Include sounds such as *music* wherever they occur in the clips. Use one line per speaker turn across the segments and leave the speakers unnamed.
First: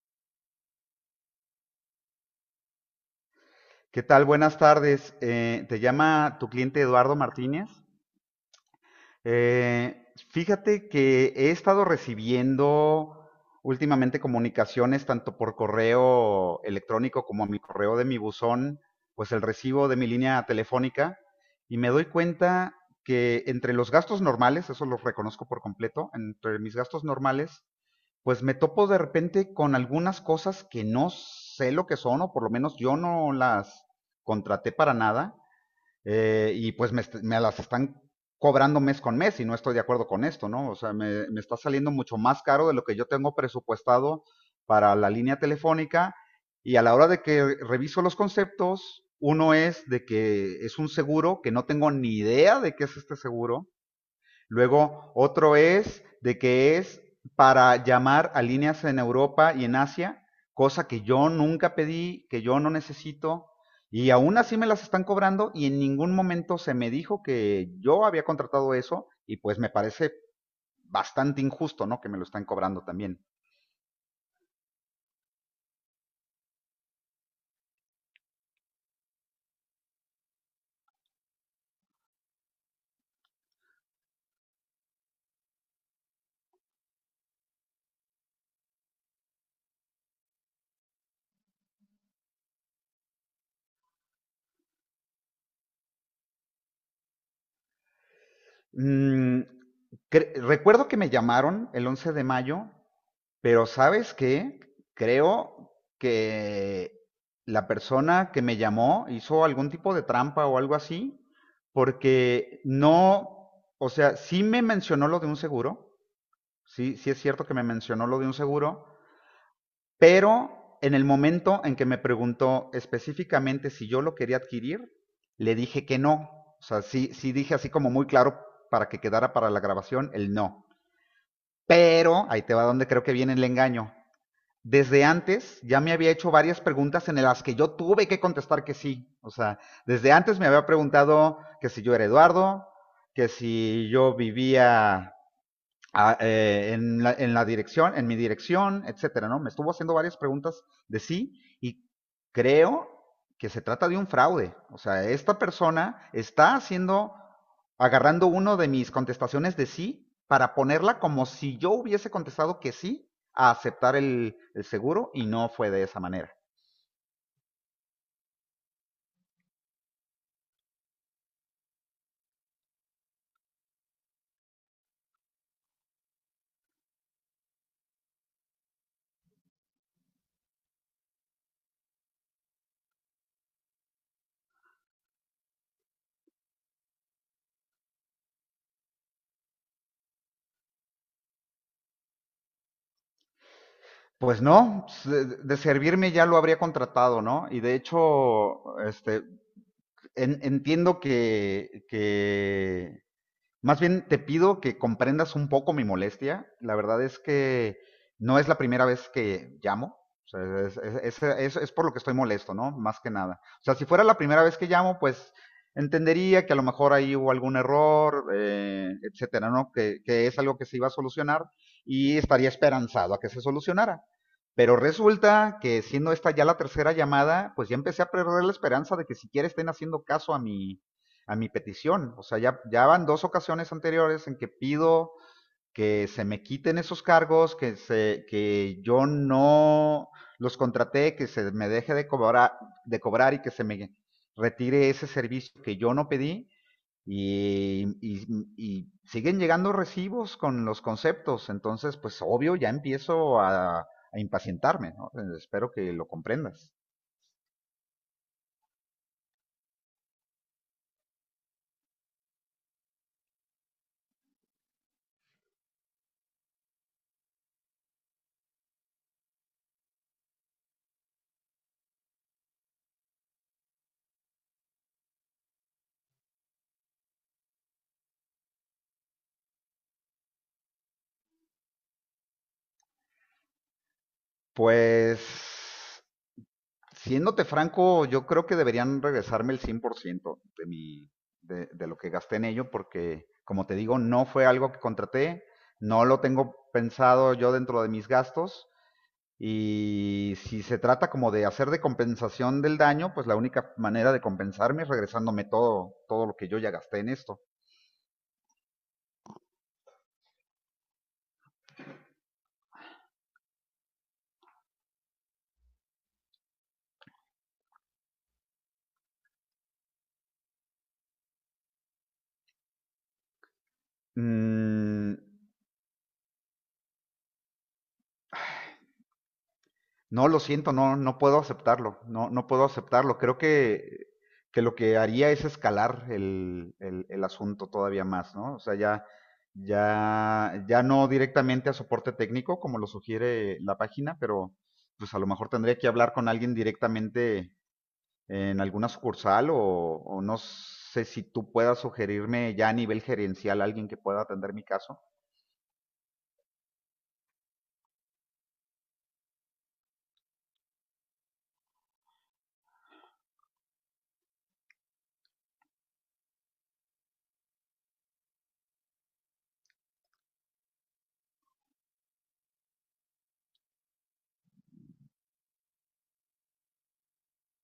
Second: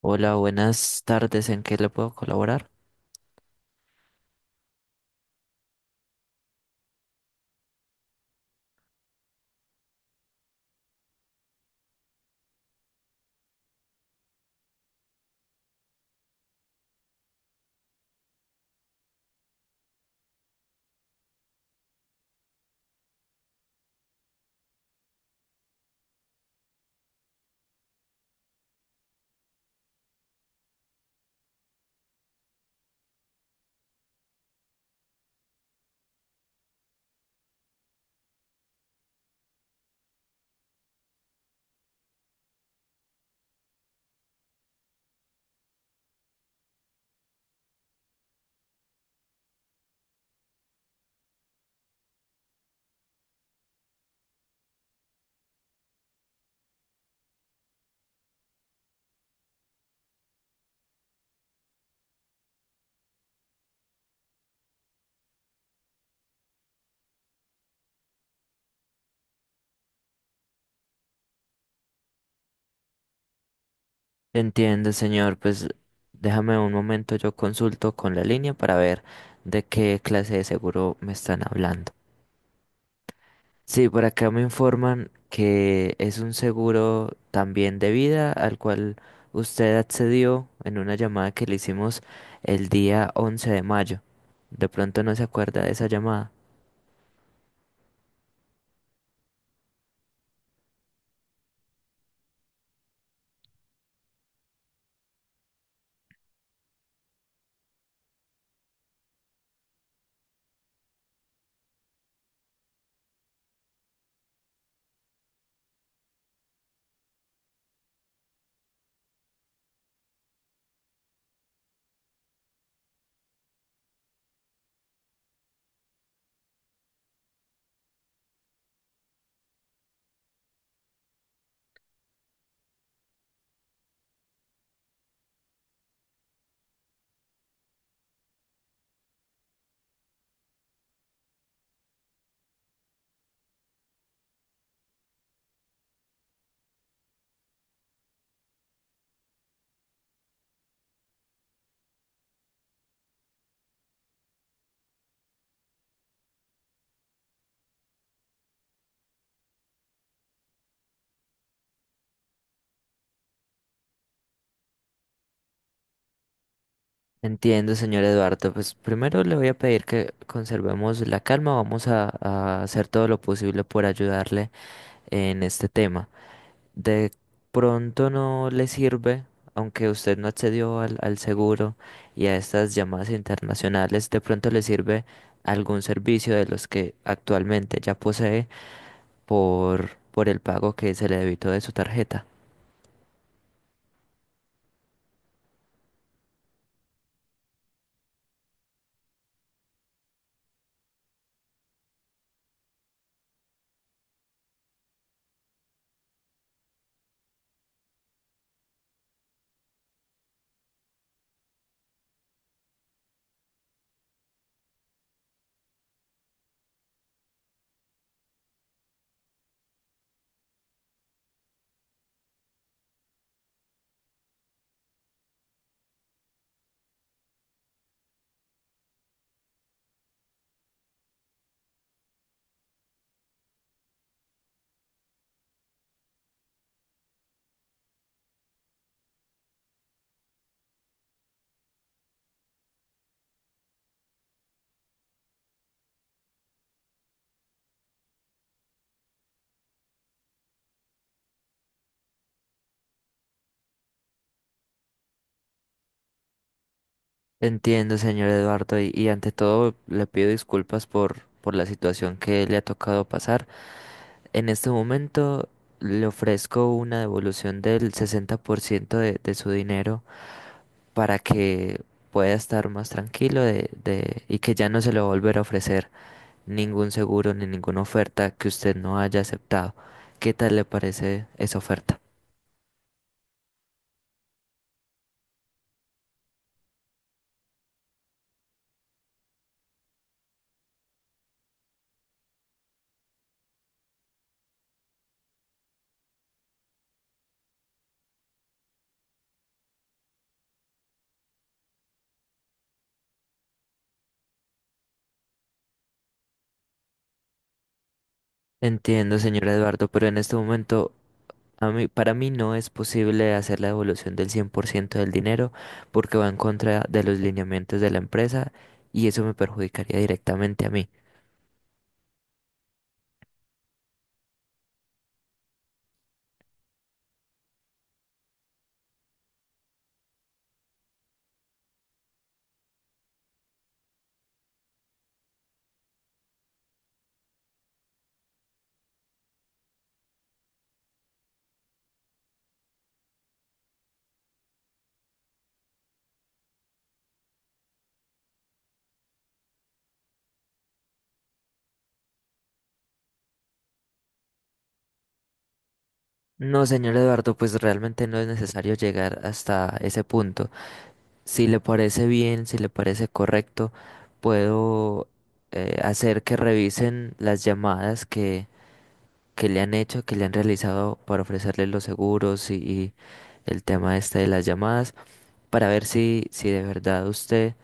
Hola, buenas tardes. ¿En qué le puedo colaborar?
¿Qué tal? Buenas tardes. Te llama tu cliente Eduardo Martínez. Fíjate que he estado recibiendo últimamente comunicaciones tanto por correo electrónico como a mi correo de mi buzón, pues el recibo de mi línea telefónica y me doy cuenta que entre los gastos normales, eso los reconozco por completo, entre mis gastos normales pues me topo de repente con algunas cosas que no sé lo que son, o por lo menos yo no las contraté para nada, y pues me las están cobrando mes con mes y no estoy de acuerdo con esto, ¿no? O sea, me está saliendo mucho más caro de lo que yo tengo presupuestado para la línea telefónica y a la hora de que reviso los conceptos, uno es de que es un seguro que no tengo ni idea de qué es este seguro. Luego, otro es de que es para llamar a líneas en Europa y en Asia, cosa que yo nunca pedí, que yo no necesito, y aún así me las están cobrando y en ningún momento se me dijo que yo había contratado eso y pues me parece bastante injusto, ¿no? Que me lo están cobrando también.
Entiende, señor. Pues déjame un momento, yo consulto con la línea para ver de qué clase de seguro me están hablando. Sí, por acá me informan que es un seguro también de vida al cual usted accedió en una llamada que le hicimos el día 11 de mayo. De pronto no se acuerda de esa llamada.
Mm, recuerdo que me llamaron el 11 de mayo, pero ¿sabes qué? Creo que la persona que me llamó hizo algún tipo de trampa o algo así, porque no, o sea, sí me mencionó lo de un seguro, sí, sí es cierto que me mencionó lo de un seguro, pero en el momento en que me preguntó específicamente si yo lo quería adquirir, le dije que no. O sea, sí, sí dije así como muy claro para que quedara para la grabación el no. Pero ahí te va donde creo que viene el engaño. Desde antes ya me había hecho varias preguntas en las que yo tuve que contestar que sí. O sea, desde antes me había preguntado que si yo era Eduardo, que si yo vivía a, en, la, dirección, en mi dirección, etcétera, ¿no? Me estuvo haciendo varias preguntas de sí y creo que se trata de un fraude. O sea, esta persona está haciendo, agarrando uno de mis contestaciones de sí para ponerla como si yo hubiese contestado que sí a aceptar el seguro y no fue de esa manera.
Entiendo, señor Eduardo. Pues primero le voy a pedir que conservemos la calma. Vamos a hacer todo lo posible por ayudarle en este tema. De pronto no le sirve, aunque usted no accedió al seguro y a estas llamadas internacionales, de pronto le sirve algún servicio de los que actualmente ya posee por el pago que se le debitó de su tarjeta.
Pues no, pues, de servirme ya lo habría contratado, ¿no? Y de hecho, este, entiendo que más bien te pido que comprendas un poco mi molestia. La verdad es que no es la primera vez que llamo. O sea, es por lo que estoy molesto, ¿no? Más que nada. O sea, si fuera la primera vez que llamo, pues entendería que a lo mejor ahí hubo algún error, etcétera, ¿no? Que es algo que se iba a solucionar y estaría esperanzado a que se solucionara. Pero resulta que siendo esta ya la tercera llamada, pues ya empecé a perder la esperanza de que siquiera estén haciendo caso a a mi petición. O sea, ya van dos ocasiones anteriores en que pido que se me quiten esos cargos, que yo no los contraté, que se me deje de cobrar y que se me retire ese servicio que yo no pedí. Y, y, y siguen llegando recibos con los conceptos, entonces pues obvio ya empiezo a impacientarme, ¿no? Espero que lo comprendas.
Entiendo, señor Eduardo, y ante todo le pido disculpas por la situación que le ha tocado pasar. En este momento le ofrezco una devolución del 60% de su dinero para que pueda estar más tranquilo y que ya no se le va a volver a ofrecer ningún seguro ni ninguna oferta que usted no haya aceptado. ¿Qué tal le parece esa oferta?
Pues siéndote franco, yo creo que deberían regresarme el 100% de lo que gasté en ello, porque, como te digo, no fue algo que contraté, no lo tengo pensado yo dentro de mis gastos. Y si se trata como de hacer de compensación del daño, pues la única manera de compensarme es regresándome todo, todo lo que yo ya gasté en esto.
Entiendo, señor Eduardo, pero en este momento para mí no es posible hacer la devolución del 100% del dinero porque va en contra de los lineamientos de la empresa y eso me perjudicaría directamente a mí.
Mm, no, lo siento, no, no puedo aceptarlo, no, no puedo aceptarlo. Creo que lo que haría es escalar el asunto todavía más, ¿no? O sea, ya no directamente a soporte técnico, como lo sugiere la página, pero pues a lo mejor tendría que hablar con alguien directamente en alguna sucursal o no sé si tú puedas sugerirme ya a nivel gerencial alguien que pueda atender mi caso.
No, señor Eduardo, pues realmente no es necesario llegar hasta ese punto. Si le parece bien, si le parece correcto, puedo hacer que revisen las llamadas que le han hecho, que le han realizado para ofrecerle los seguros y el tema este de las llamadas, para ver si de verdad usted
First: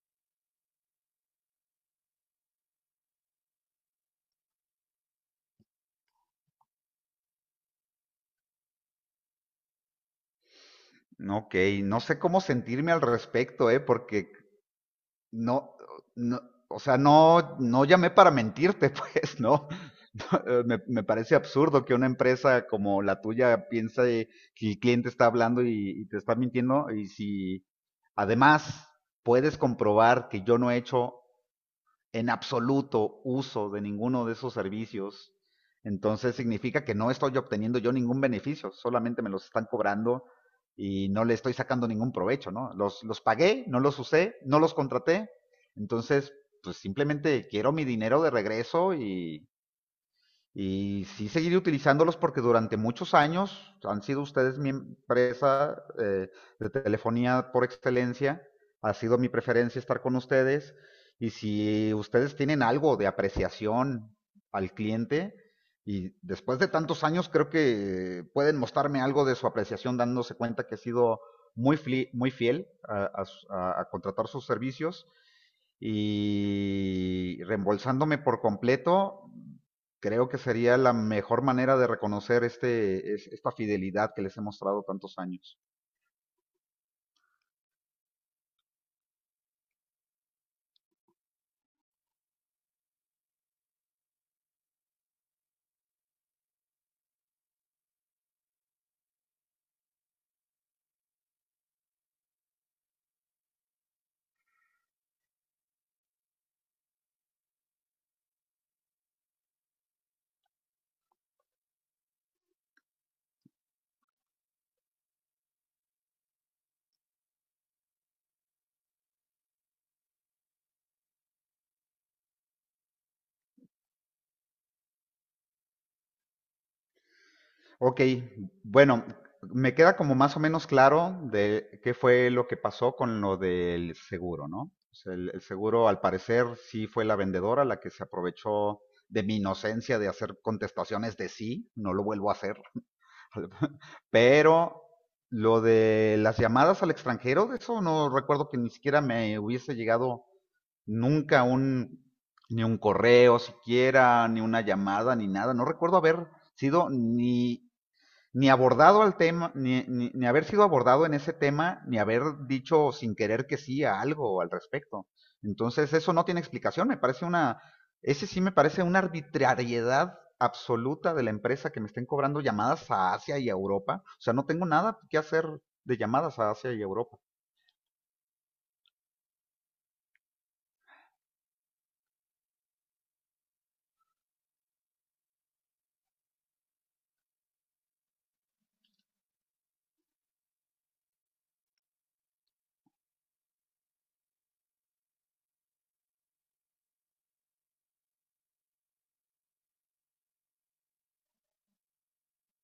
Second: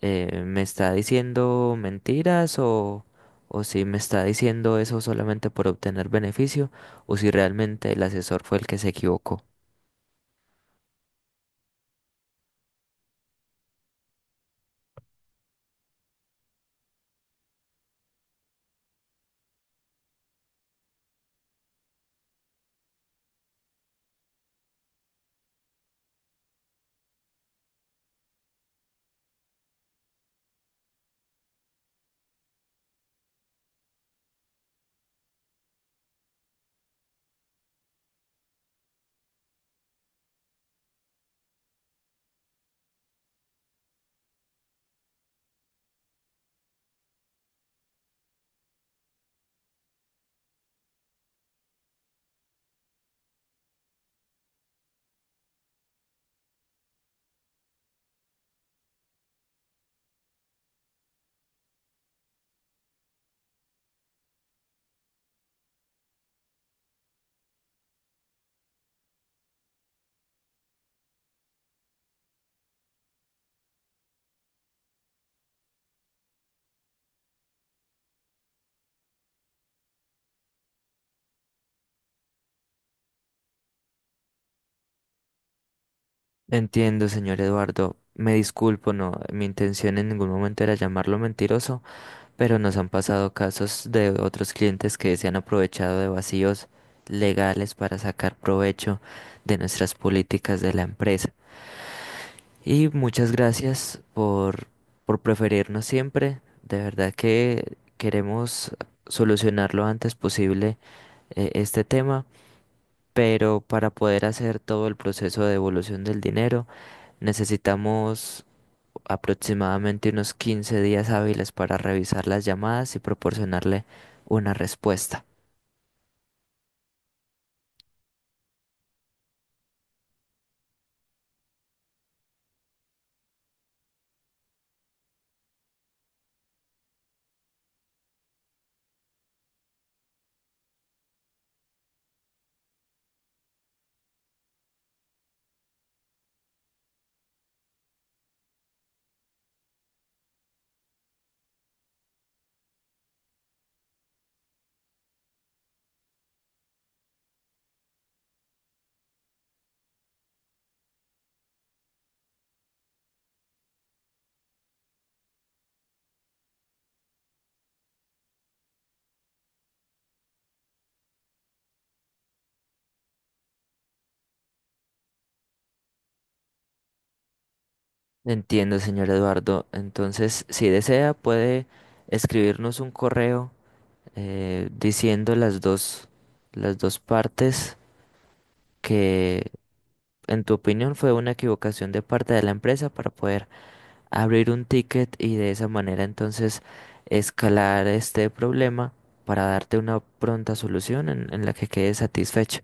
¿me está diciendo mentiras o si me está diciendo eso solamente por obtener beneficio o si realmente el asesor fue el que se equivocó?
No, ok, no sé cómo sentirme al respecto, ¿eh? Porque no, no, o sea, no, no llamé para mentirte, pues, ¿no? *laughs* Me parece absurdo que una empresa como la tuya piense que el cliente está hablando y te está mintiendo y si además puedes comprobar que yo no he hecho en absoluto uso de ninguno de esos servicios, entonces significa que no estoy obteniendo yo ningún beneficio, solamente me los están cobrando y no le estoy sacando ningún provecho, ¿no? Los pagué, no los usé, no los contraté, entonces pues simplemente quiero mi dinero de regreso y sí seguiré utilizándolos porque durante muchos años han sido ustedes mi empresa, de telefonía por excelencia. Ha sido mi preferencia estar con ustedes. Y si ustedes tienen algo de apreciación al cliente, y después de tantos años creo que pueden mostrarme algo de su apreciación dándose cuenta que he sido muy, muy fiel a contratar sus servicios y reembolsándome por completo, creo que sería la mejor manera de reconocer esta fidelidad que les he mostrado tantos años.
Entiendo, señor Eduardo. Me disculpo, no, mi intención en ningún momento era llamarlo mentiroso, pero nos han pasado casos de otros clientes que se han aprovechado de vacíos legales para sacar provecho de nuestras políticas de la empresa. Y muchas gracias por preferirnos siempre. De verdad que queremos solucionar lo antes posible este tema, pero para poder hacer todo el proceso de devolución del dinero necesitamos aproximadamente unos 15 días hábiles para revisar las llamadas y proporcionarle una respuesta.
Ok, bueno, me queda como más o menos claro de qué fue lo que pasó con lo del seguro, ¿no? O sea, el seguro, al parecer, sí fue la vendedora la que se aprovechó de mi inocencia de hacer contestaciones de sí, no lo vuelvo a hacer. *laughs* Pero lo de las llamadas al extranjero, de eso no recuerdo que ni siquiera me hubiese llegado nunca un, ni un correo siquiera, ni una llamada, ni nada. No recuerdo haber sido ni abordado al tema, ni haber sido abordado en ese tema, ni haber dicho sin querer que sí a algo al respecto. Entonces eso no tiene explicación, me parece ese sí me parece una arbitrariedad absoluta de la empresa que me estén cobrando llamadas a Asia y a Europa. O sea, no tengo nada que hacer de llamadas a Asia y Europa.
Entiendo, señor Eduardo. Entonces, si desea, puede escribirnos un correo diciendo las dos partes que, en tu opinión, fue una equivocación de parte de la empresa para poder abrir un ticket y de esa manera entonces escalar este problema para darte una pronta solución en la que quedes satisfecho.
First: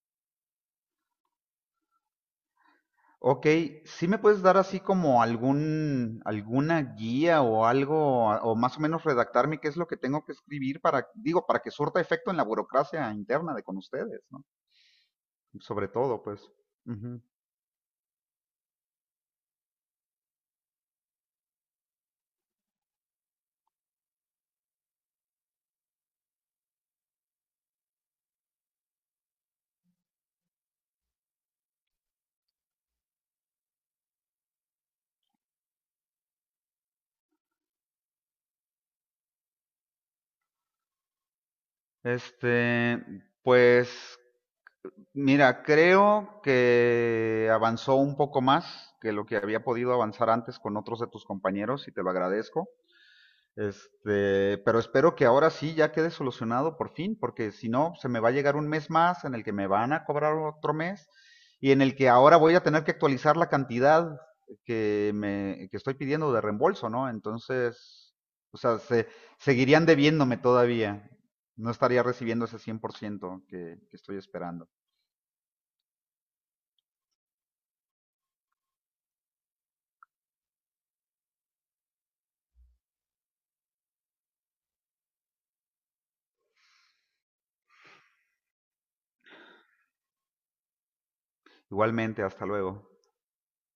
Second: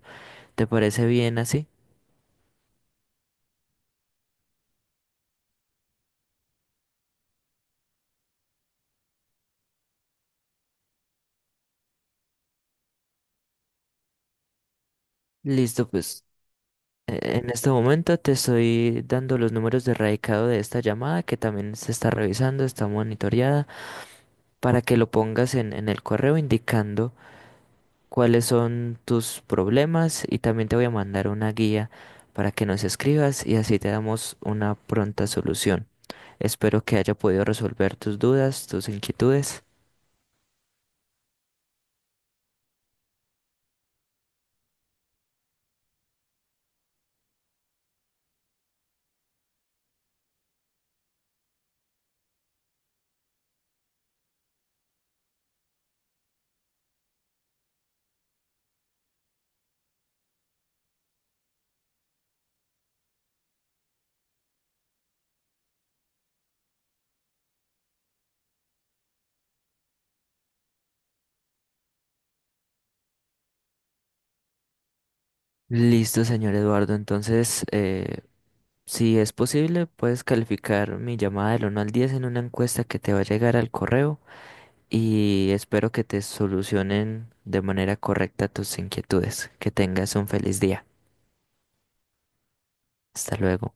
¿Te parece bien así?
Ok, ¿sí me puedes dar así como alguna guía o algo, o más o menos redactarme qué es lo que tengo que escribir para, digo, para que surta efecto en la burocracia interna de con ustedes, ¿no?
Listo,
Sobre todo,
pues.
pues.
eh,
Ujú.
En este momento te estoy dando los números de radicado de esta llamada que también se está revisando, está monitoreada, para que lo pongas en el correo indicando cuáles son tus problemas y también te voy a mandar una guía para que nos escribas y así te damos una pronta solución. Espero que haya podido resolver tus dudas, tus inquietudes.
Este, pues, mira, creo que avanzó un poco más que lo que había podido avanzar antes con otros de tus compañeros y te lo agradezco. Este, pero espero que ahora sí ya quede solucionado por fin, porque si no, se me va a llegar un mes más en el que me van a cobrar otro mes y en el que ahora voy a tener que actualizar la cantidad que estoy pidiendo de reembolso, ¿no? Entonces, o sea, seguirían debiéndome todavía. No estaría recibiendo ese 100% que estoy esperando.
Listo, señor Eduardo. Entonces, si es posible, puedes calificar mi llamada del uno al 10 en una encuesta que te va a llegar al correo y espero que te solucionen de manera correcta tus inquietudes. Que tengas un feliz día.
Igualmente, hasta luego.
Hasta luego.